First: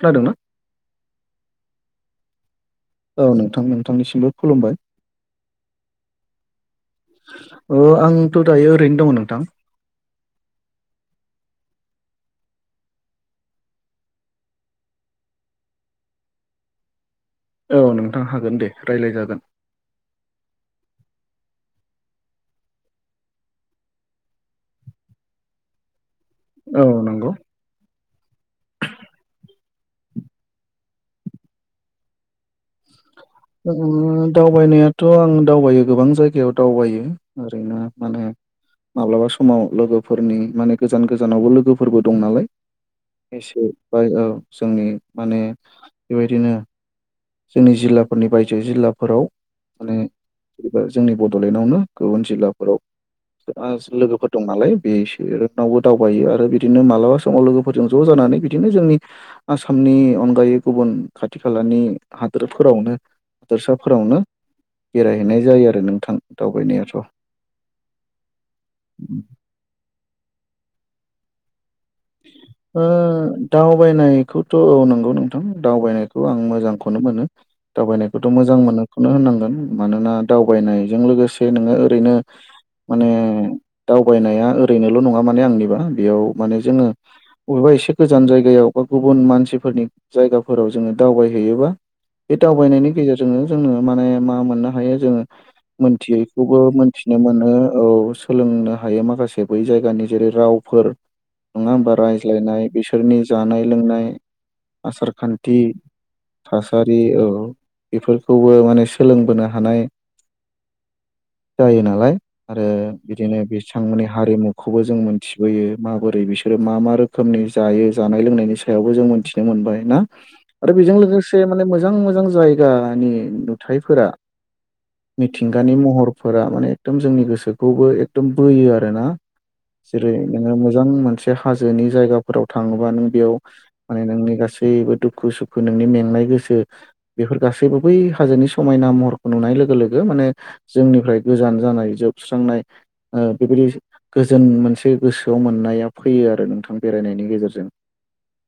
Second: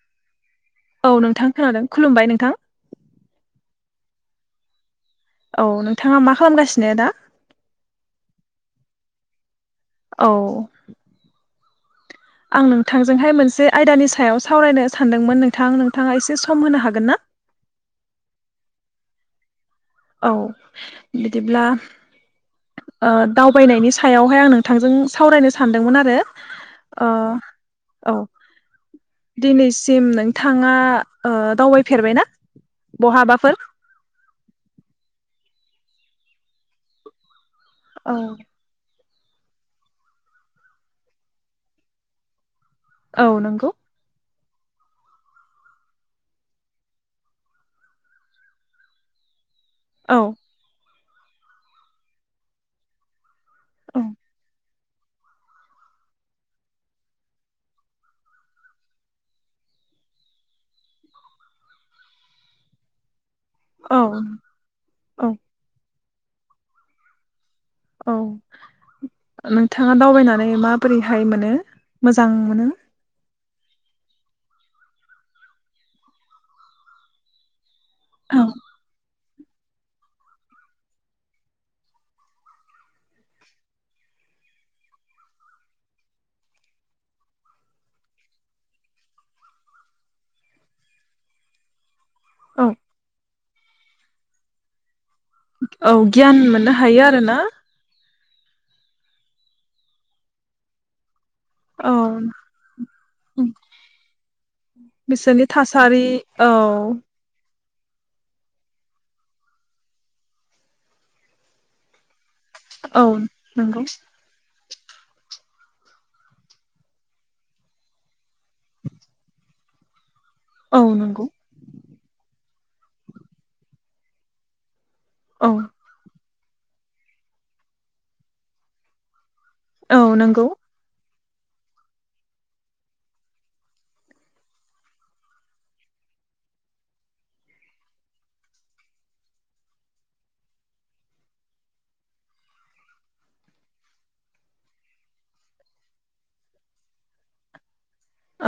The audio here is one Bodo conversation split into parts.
खोनादोंना औ नोंथां खोनादों खुलुमबाय नोंथां। औ नोंथां नोंथांनिसिमबो खुलुमबाय। औ नोंथाङा मा खालामगासिनो दा अ आंथ' दायो ओरैनो दङ नोंथां। औ आं नोंथांजोंहाय मोनसे आयदानि सायाव सावरायनो सानदोंमोन नोंथां नोंथाङा एसे सम होनो हागोन ना? औ नोंथां हागोन दे रायज्लाय जागोन। औ बिदिब्ला दावबायनायनि सायावहाय आं नोंथांजों सावरायनो सानदोंमोन आरो। औ नंगौ औ दिनैसिम सिम नोंथाङा दावबायफेरबाय ना? दावबायनायाथ' आं दावबायो गोबां जायगायाव दावबायो। ओरैनो औ माने माब्लाबा समाव लोगोफोरनि माने गोजान गोजानावबो लोगोफोरबो दं नालाय। औ एसे नंगौ बायो औ जोंनि माने बेबायदिनो जोंनि जिल्लाफोरनि बायजो जिल्लाफोराव माने औ जेनेबा जोंनि बड'लेण्डआवनो गुबुन जिल्लाफोराव औ लोगोफोर दं नालाय। बेसोर रावबो दावबायो आरो बिदिनो मालाबा समाव लोगोफोरजों ज' जानानै बिदिनो जोंनि आसामनि नि अनगायै गुबुन खाथि खालानि हादोरफोरावनो औ हादोरसाफोरावनो औ बेरायहैनाय जायो आरो नोंथां। दावबायनायाथ' औ नोंथाङा दावबायनानै माबोरैहाय मोनो? मोजां मोनो। दावबायनायखौथ' औ नंगौ नोंथां दावबायनायखौ आं मोजांखौनो मोनो। दावबायनायखौथ' औ मोजां मोनोखौनो होननांगोन। मानोना दावबायनायजों लोगोसे नोङो ओरैनो माने दावबायनाया ओरैनोल' नङा माने आंनिबा बेयाव माने जोङो बबेबा एसे गोजान जायगायाव बा गुबुन मानसिफोरनि जायगाफोराव जोङो दावबायहैयोबा बे औ दावबायनायनि गेजेरजोंनो जोङो माने मा मोननो हायो जोङो औ गियान मिथियैखौबो मोननो हायो मोनथिनो आरोना मोनो औ। सोलोंनो हायो माखासे बै जायगानि जेरै रावफोर नङा औ होमबा रायज्लायनाय बिसोरनि जानाय लोंनाय बिसोरनि आसारखान्थि थासारि औ थासारि औ। बेफोरखौबो माने सोलोंबोनो हानाय जायो नालाय। आरो औ बिदिनो नंगौ बेसेबां मानि हारिमुखौबो जों मोनथिबोयो माबोरै बि सोरो मा मा रोखोमनि जायो जानाय लोंनायनि सायावबो जों मिथिनो मोनबाय ना? आरो औ बेजों नंगौ लोगोसे माने मोजां मोजां जायगानि नुथायफोरा औ मिथिंगानि महरफोरा माने एकदम जोंनि गोसोखौबो एकदम बोयो आरोना। औ जेरै नंगौ नोङो मोजां मोनसे हाजोनि जायगाफोराव थाङोबा नों बेयाव माने नोंनि गासैबो दुखु सुखु नोंनि मेंनाय गोसो बेफोर गासैबो बै हाजोनि समायना महरखौ नुनाय लोगो लोगो माने जोंनिफ्राय गोजान जानाय जोबस्रांनाय बेबायदि गोजोन मोनसे गोसोआव मोननाया फैयो आरो नोंथां बेरायनायनि गेजेरजों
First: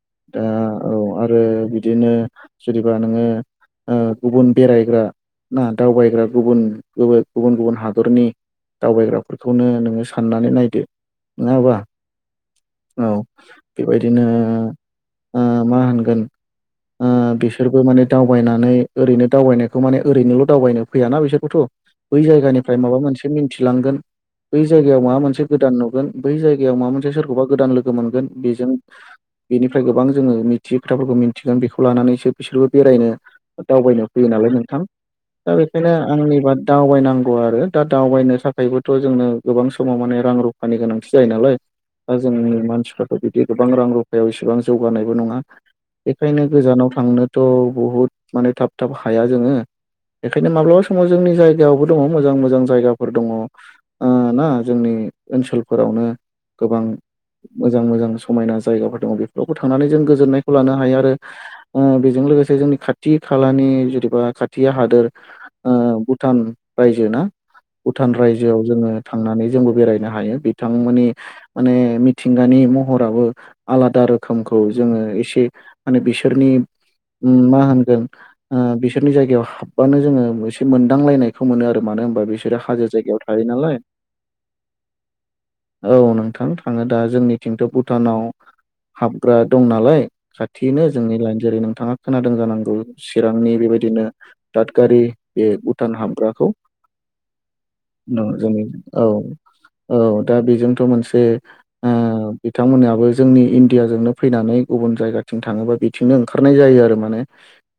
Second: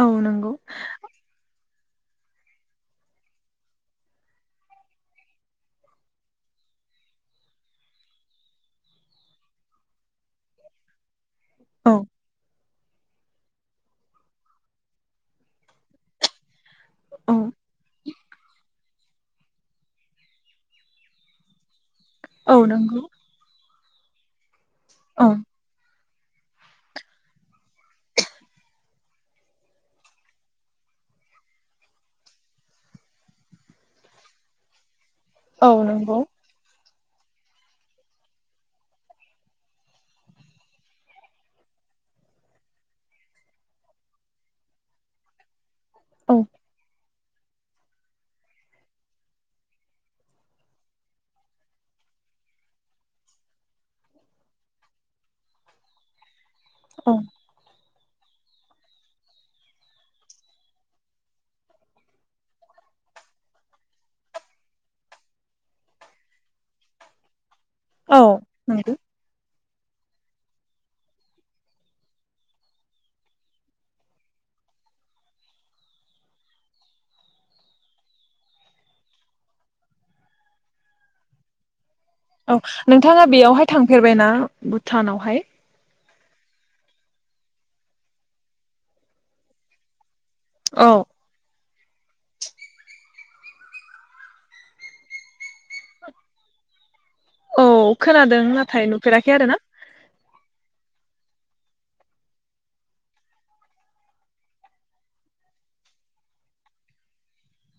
औ दा नंगौ औ आरो बिदिनो जेनेबा नोङो ओ गुबुन बेरायग्रा ना दावबायग्रा गुबुन गुबुन गुबुन हादरनि दावबायग्राफोरखौनो नोङो साननानै नायदो नङा होमबा? औ औ बेबायदिनो ओ मा होनगोन ओ औ बिसोरबो माने दावबायनानै ओरैनो दावबायनायखौ माने ओरैनोल' दावबायनो फैयाना बिसोरबोथ' बै औ जायगानिफ्राय माबा नंगौ मोनसे मिथि लांगोन बै जायगायाव माबा औ मोनसे गोदान नुगोन बै जायगायाव माबा मोनसे सोरखौबा गोदान लोगो मोनगोन बेजों बेनिफ्राय गोबां जोङो मिथियै खोथाफोरखौ मिथिगोन बेखौ लाना नैसो बिसोरबो बेरायनो दावबायनो फैयो नालाय नोंथां। दा औ बेखायनो नंगौ आंनिबा दावबाय नांगौ आरो दा दावबायनो थाखायबोथ' जोंनो गोबां समाव माने रां रुफानि गोनांथि जायो नालाय। दा जोंनि मानसिफ्राथ' बिदि गोबां रां रुफायाव इसेबां जौगानायबो नङा। औ बेखायनो गोजानाव थांनोथ' बहुद माने थाब थाब हाया जोङो। बेखायनो माब्लाबा समाव जोंनि जायगायावबो दङ मोजां मोजां जायगाफोर दङ आ ना? जोंनि ओनसोलफोरावनो गोबां औ मोजां मोजां समायना जायगाफोर दङ बेफोरावबो थांनानै जों गोजोन्नायखौ लानो हायो आरो ओ बेजों लोगोसे जोंनि खाथि खालानि जेनेबा खाथि हादोर ओ भुटान रायजो ना भुटान औ रायजोआव जोङो नंगौ थांनानै जोंबो बेरायनो हायो बिथांमोननि माने मिथिंगानि महराबो आलादा रोखोमखौ जोङो एसे माने बिसोरनि मा होनगोन ओ बिसोरनि जायगायाव हाबबानो जोङो एसे मोनदांलायनायखौ मोनो आरो मानो होनबा औ बिसोरो हाजो जायगायाव नोंथाङा थायो बेयावहाय नालाय थांफेरबायना भुटानावहाय? औ नोंथां थाङो दा जोंनिथिंथ' भुटानाव हाबग्रा दं नालाय। औ खाथिनो जोंनि लाइन जेरै नोंथाङा खोनादों जानांगौ। चिरांनि बेबायदिनो दादगारि बे भुटान हाबग्राखौ। औ खोनादों ज नाथाय औ नुफेराखै आरो ना औ दा बेजोंथ' मोन से ओ बिथांमोनहाबो जोंनि इण्डियाजोंनो फैनानै गुबुन जायगाथिं थाङोबा बिथिंनो ओंखारनाय जायो आरो माने।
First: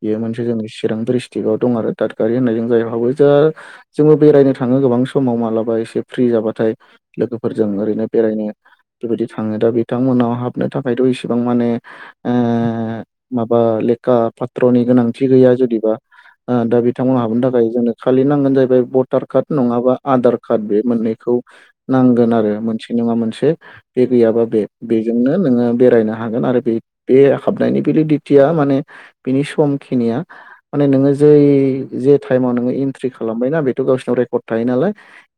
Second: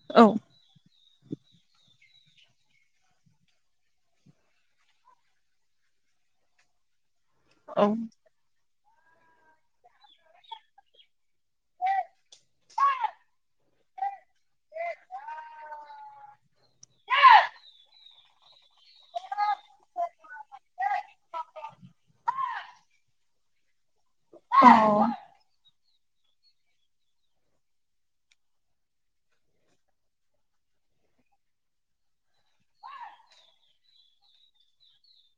बेयो औ मोनसे जोंनि चिरां ड्रिस ट्रिगाव दं आरो दादगारि होननाय जों जायाव हाबो। दा जोङो बेरायनो थाङो गोबां समाव मालाबा एसे फ्रि जाबाथाय लोगोफोरजों औ ओरैनो बेरायनो बेबायदि थाङो दा बिथांमोना हाबनो थाखायथ' इसिबां ओ माने माबा लेखा पात्र'नि गोनांथि गैया जुदिबा दा बिथांमोननाव हाबनो थाखाय जोंनो खालि नांगोन जाहैबाय भटार कार्ड नङाबा आधार कार्ड बे मोननैखौ नांगोन आरो मोनसे नङा मोनसे बे गैयाबा बे औ बेजोंनो नोङो बेरायनो हागोन आरो बे बे हाबनायनि बेलिदिथिया माने बिनि समखिनिया माने नोङो जै जे टाइमाव नोङो इन्ट्रि खालामबायना बेथ' गावसोरनाव रेकर्ड थायो नालाय।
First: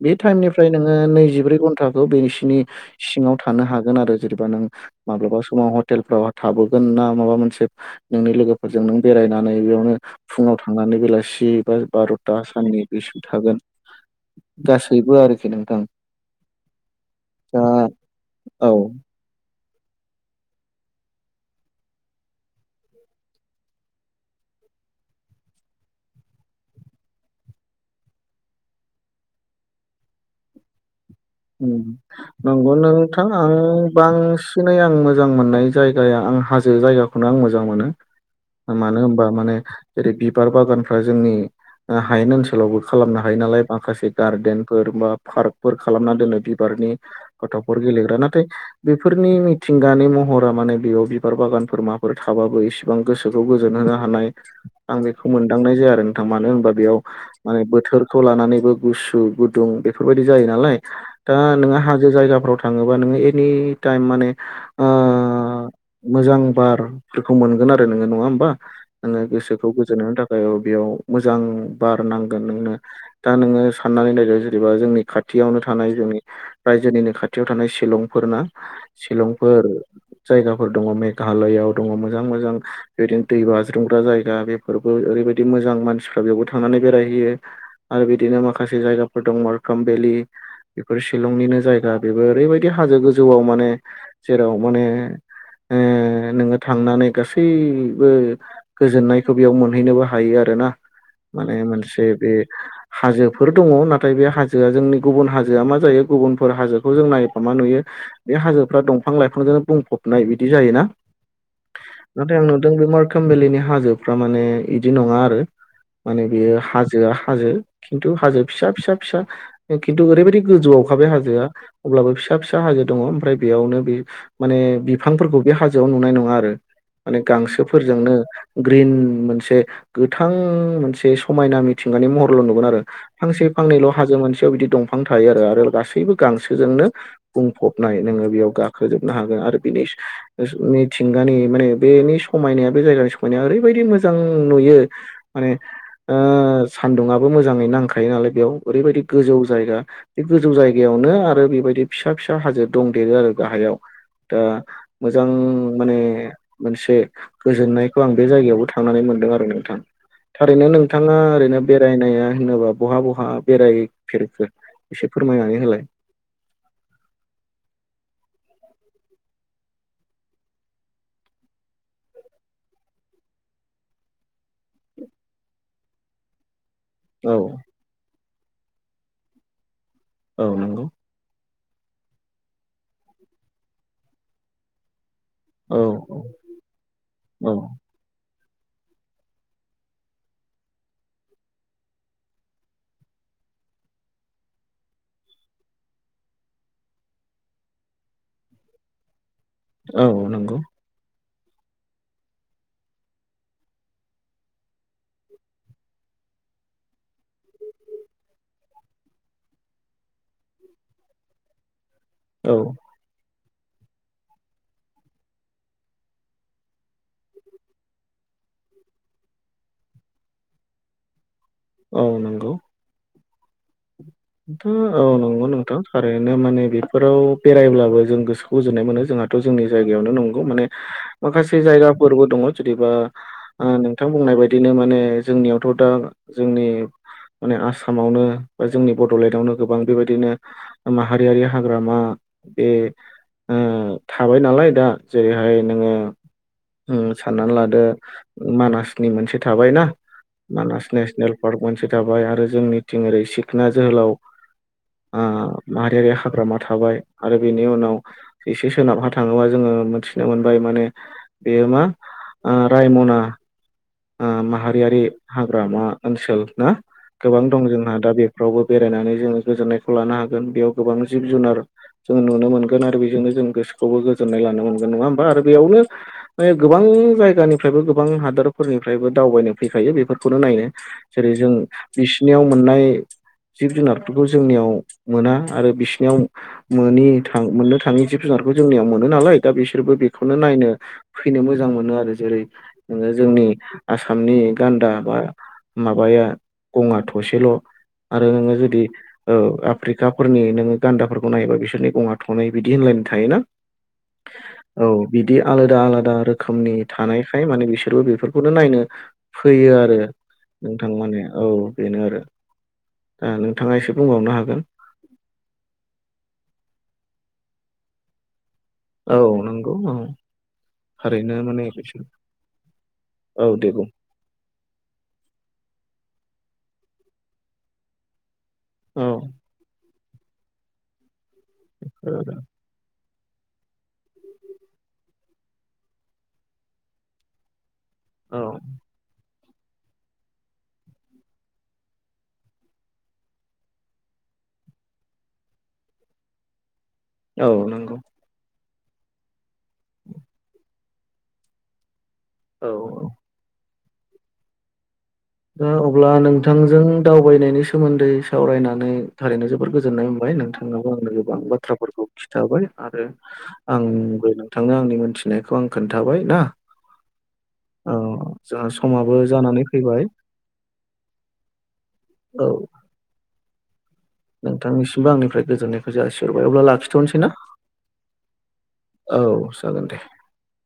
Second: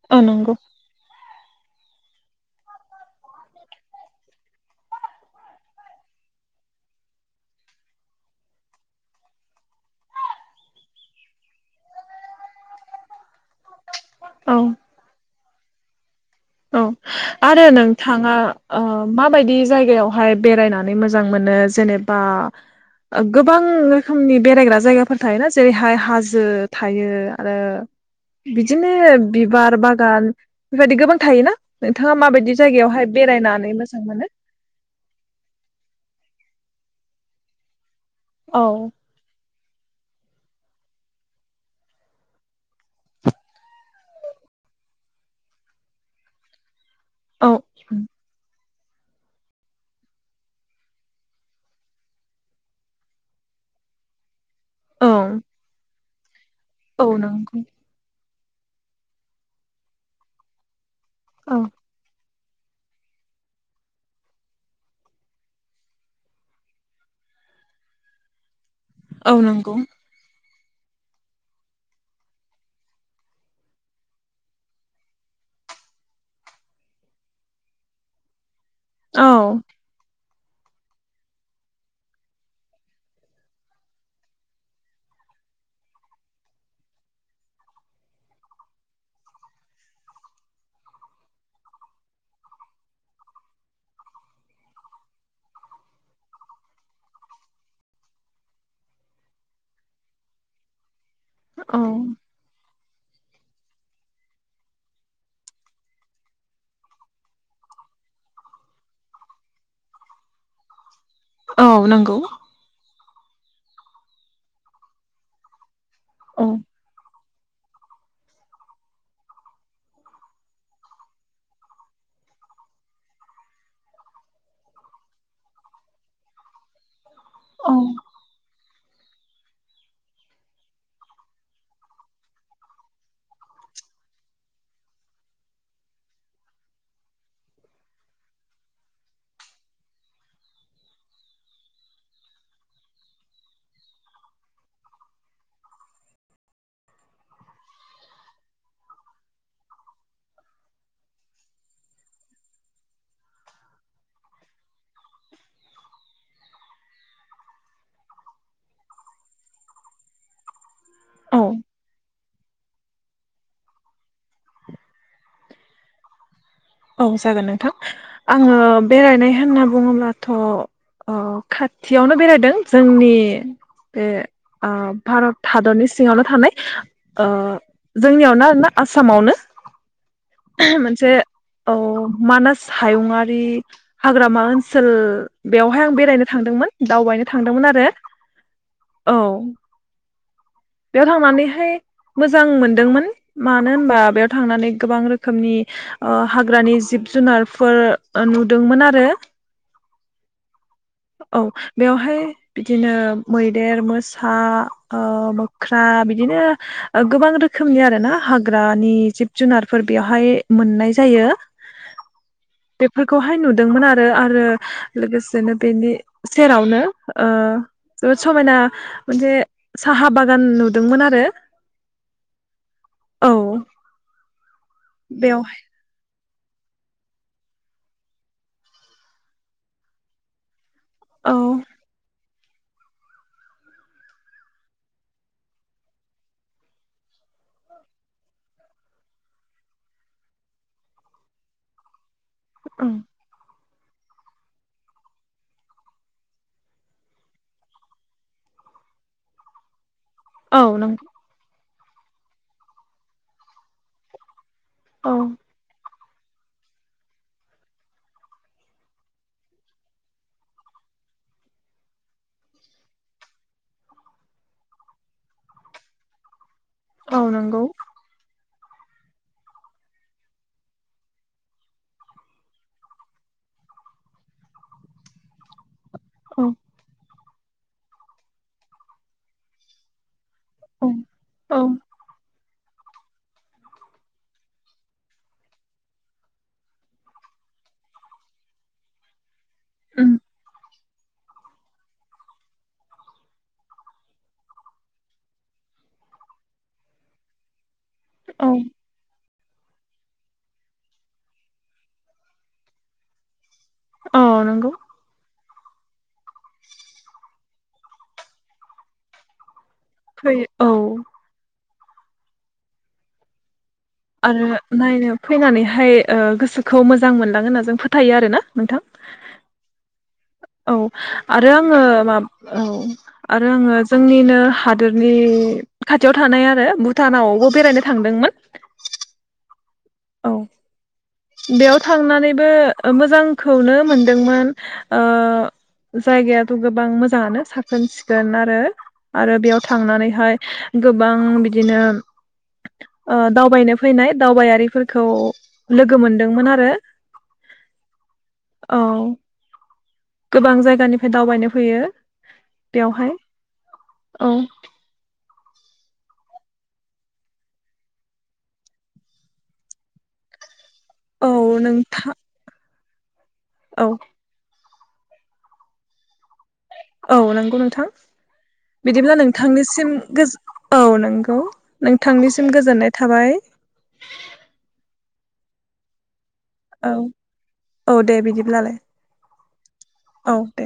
बे औ नंगौ टाइमनिफ्राय नोङो नैजिब्रै घन्टाखौ बेसि बिनि सिङाव थानो हागोन आरो जेनेबा नों माब्लाबा समाव हटेलफ्राव थाबोगोन ना माबा मोनसे नोंनि लोगोफोरजों नों बेरायनानै बेयावनो फुङाव थांनानै बेलासि बा बार'था आसाननि दुइसु थागोन औ गासैबो आरोखि नोंथां। औ दा आरो ओ नोंथाङा औ माबायदि जायगायावहाय बेरायनानै मोजां मोनो जेनेबा गोबां रोखोमनि बेरायग्रा जायगाफोर थायोना जेरैहाय हाजो थायो आरो बिदिनो बिबार बागान बेबायदि गोबां थायोना उम नोंथाङा माबायदि नंगौ जायगायावहाय नोंथां बेरायनानै आं मोजां मोनो? बांसिनै आं मोजां मोननाय जायगाया हाजो जायगाखौनो आं मोजां मोनो औ मानो होनबा माने जेरै बिबार बागानफ्रा जोंनि हायेन ओनसोलावबो खालामनो हायो नालाय माखासे गार्देनफोर बा पार्कफोर। खालामना दोनो बिबारनि औ गथ'फोर गेलेग्रा नाथाय बेफोरनि मिथिंगानि महरा माने बेयाव बिबार बागानफोर माबाफोर थाबाबो एसेबां गोसोखौ गोजोन हो [unintelligible] हानाय आं औ बेखौ मोनदांनाय जाया आरो नोंथां मानो होनबा बेयाव औ नंगौ बोथोरखौ ला नानैबो गुसु गुदुं बेफोरबादि जायो नालाय दा औ नोङो हाजो जायगाफोराव थाङोबा नोङो एनि टाइम मानो ओ मोजां बारखौ आरो नो नङा होमबा? नोङै औ गोसोखौ नंगौ गोजोननायनि थाखाय औ बेयाव मोजां बार नांगोन नोंनो दा नोङो साननानै नायदो जेनेबा जोंनि खाथियावनो थानाय जोंनि रायजोनिनो खाथियाव थानाय शिलंफोर ना औ शिलंफोर जायगाफोर दङ मेघालयाव दङ मोजां मोजां बेबायदिनो दै बाज्रुमग्रा जायगा बेफोरबो ओरै बेबायदि मोजां मानसिफ्रा बेयावबो थांनानै बेरायहैयो आरो बिदिनो माखासे जायगाफोर दं मारखाम भेलि बेफोर शिलंनिनो जायगा बेबो ओरैबायदि हाजो गोजौआव माने जेराव माने नोङो थांनानै गासैबो गोजोननायखौ बेयाव मोनहैनोबो हायो आरो ना माने औ मोनसे बे हाजोफोर दङ नाथाय बे हाजोआ जोंनि गुबुन हाजोआ मा जायो गुबुनफोर हाजोखौ जों नायोबा मा नुयो बे हाजोफ्रा दंफां लाइफांजोंनो बुंफब सनाय बिदि जायोना। औ नंगौ नाथाय आं नुदों बे मारखाम बेलिनि हाजोफ्रा माने बिदि नङा आरो। माने औ बेयो हाजोआ हाजो खिन्थु हाजो फिसा फिसा फिसा खिन्थु ओरैबायाददि गोजौआवखाबाय हाजोआ अब्लाबो फिसा फिसा हाजो दङ ओमफ्राय बेयावनो बे माने बिफांफोरखौ बे हाजोआव नुनाय नङा आरो माने औ गांसोफोरजोंनो ग्रिन मोनसे गोथां मोनसे समायना मिथिंगानि महरल' नुगोन आरो फांसे फांनल' हाजो मोन गसेयाव बिदि दंफां थायो आरो आरो गासैबो गांसोजोंनो बुंफबनाय नोङो बेयाव गाखोजोबनो हागोन। आरो बिनि मिथिंगानि माने बेनि समायनाया बे जायगानि समायनाया ओरैबायदि मोजां नु म सान्दुंङआबो मोजाङै नांखायो नालाय बेयाव ओरैबायदि गोजौ जायगा बे गोजौ जायगायावनो आरो बेबायदि फिसा फिसा हाजो दंदेरो आरो गाहायाव। दा मोजां माने मोनसे गोजोननायखौ आं बे जायगायावबो थांनानै दों आरो नोंथां थारैनो नोंथाङा ओरैनो बेरायनाया होनोबा बहा बहा बेराय फेरख एसे फोरमायनानै होलाय। औ जागोन नोंथां आङो बेरायनाय होनना बुङोब्लाथ' अ खाथियावनो बेरायदों जोंनि बे भारत हादरनि सिङावनो थानाय। औ जोंनियावनो आरोना आसामावनो औ नंगौ मोनसे औ मानास हायुंआारि हाग्रामा ओनसोल औ बेवहाय आं औ बेरायनो थांदोंमोन दावबायनो थांदोंमोन आरो औ। बेयाव थांनानैहाय मोजां मोनदोंमोन मानो होनबा बेयाव थांनानै गोबां रोखोमनि हाग्रानि जिब जुनारफोर नुदोंमोन आरो। औ नंगौ। औ बेवहाय बिदिनो मैदेर मोसा मोख्रा बिदिनो गोबां रोखोमनि आरो ना हाग्रानि जिब जुनारफोर बेयावहाय मोननाय जायो औ बेफोरखौहाय नुदों मोन आरो आरो लोगोसेनो बेनि सेरावनो जोबोद समायना मोनसे साहा बागान नुदोंमोन आरो। औ नंगौ औ नोंथां औ नंगौ बेवहाय नोंथां थार बिनो माने बेफोराव बेरायब्लाबो जों गोसोखौ गोजोननाय मोनो जोंहाथ जोंनि जायगायावनो नंगौ माने औ माखासे जायगाफोरबो दङ। जदिबा नोंथां बुंनाय बायदिनो माने जोंनियावथ दा जोंनि माने आसामावनो बा जोंनि बडलेण्डआवनो गोबां बेबायदिनो माहारियारि हाग्रामा बे ओं ओ थाबाय नालाय दा जेरैहाय नोङो साननानै लादो मानासनि मोनसे थाबाय ना। औ मानास नंगौ नेसनेल पार्क मोनसे थाबाय आरो जोंनिथिं ओरै सिखना जोहोलाव औ ओ [unintelligible] हाग्रामा थाबाय आरो बेनि उनाव एसे सोनाबहा थाङोबा जोङो मोनथिनो मोनबाय माने बेयो मा रायमना माहारियारि हाग्रामा ओनसोल ना औ गोबां नंगौ दं जोंहा दा बे रावबो बेरायनानै जोङो गोजोननायखौ लानो हागोन बेयाव गोबां जिब जुनार जों नुनो मोनगोन आरो बेजोंनो जों गोसोखौबो गोजोननाय लानो मोनगोन नङा होमबा आरो बेयावनो औ गोबां जायगानिफ्रायबो गोबां हादोरफोरनिफ्रायबो दावबायनो फैखायो बेफोर खौनो नायनो औ जेरै जों औ बिसिनियाव मोननाय जिब जुनारफोरखौ जोंनियाव मोना आरो बिसिनियाव मोनि मोननो थाङि जिब जुनार जोंनियाव मोनो नालाय दा बिसोरबो उम बेखौनो नायनो फैनो मोजां मोनो आरो जेरै नोङो जोंनि आसामनि गान्दा बा माबाया गङा थसेल'। आरो औ नोङो जुदि औ आफ्रिकाफोरनि नोङो गान्दाफोरखौ नायोबा बिसोरनि गङा थनै बिदि होनलायनाय थायोना। औ नंगौ औ बिदि आलादा आलादा रोखोमनि थानायखाय माने बि सोरबो बेफोरखौनो नायनो फैयो आरो फैयो औ नोंथां माने औ। बिनो आरो दानो आरो नायनो फैनानैहाय ओ गोसोखौ मोजां मोनलाङो होनना जों फोथायो आरो ना? औ नंगौ औ औ थारैनो आरो माने आङो बिसोर मा औ आरो औ दे आङो बुं जोंनिनो हादोरनि खाथियाव थानाय आरो भुटानावबो बेरायनो थांदोंमोन। औ औ बेयाव थांनानैबो मोजां जांखौनो मोनदोंमोन ओ जायगायाथ' गोबां मोजाङानो साब सिखोन औ आरो आरो बेयाव थांनानैहाय गोबां बिदिनो ओ दावबायनो फैनाय दावबायारिफोरखौ लोगो मोनदोंमोन आरो। औ नंगौ। औ गोबां जायगानिफ्राय दावबायनो फैयो। औ औ बेवहाय औ दा अब्ला नोंथांजों दावबायनायनि सोमोन्दै सावरायनानै थारैनो जोबोर गोजोननाय मोनबाय नोंथां। [inaudible] आं औ गोबां बाथ्राफोरखौ नोंथां खिन्थाबाय आरो औ आंबो थांनो आंनि मोनथिनायखौ आं खोन्थाबाय। ना औ नंगौ नोंथां औ जोंहा बिदिब्ला समाबो जानानै नोंथांनिसिम फैबाय गो औ नंगौ नोंथांनिसिम औ गोजोननाय थाबाय। नोंथांनिसिमबो आंनिफ्राय गोजोननायखौ जासिहरबाय। अब्ला औ लाखिथ'नोसै ना? औ दे बिदिब्लालाय औ जागोन दे। औ दे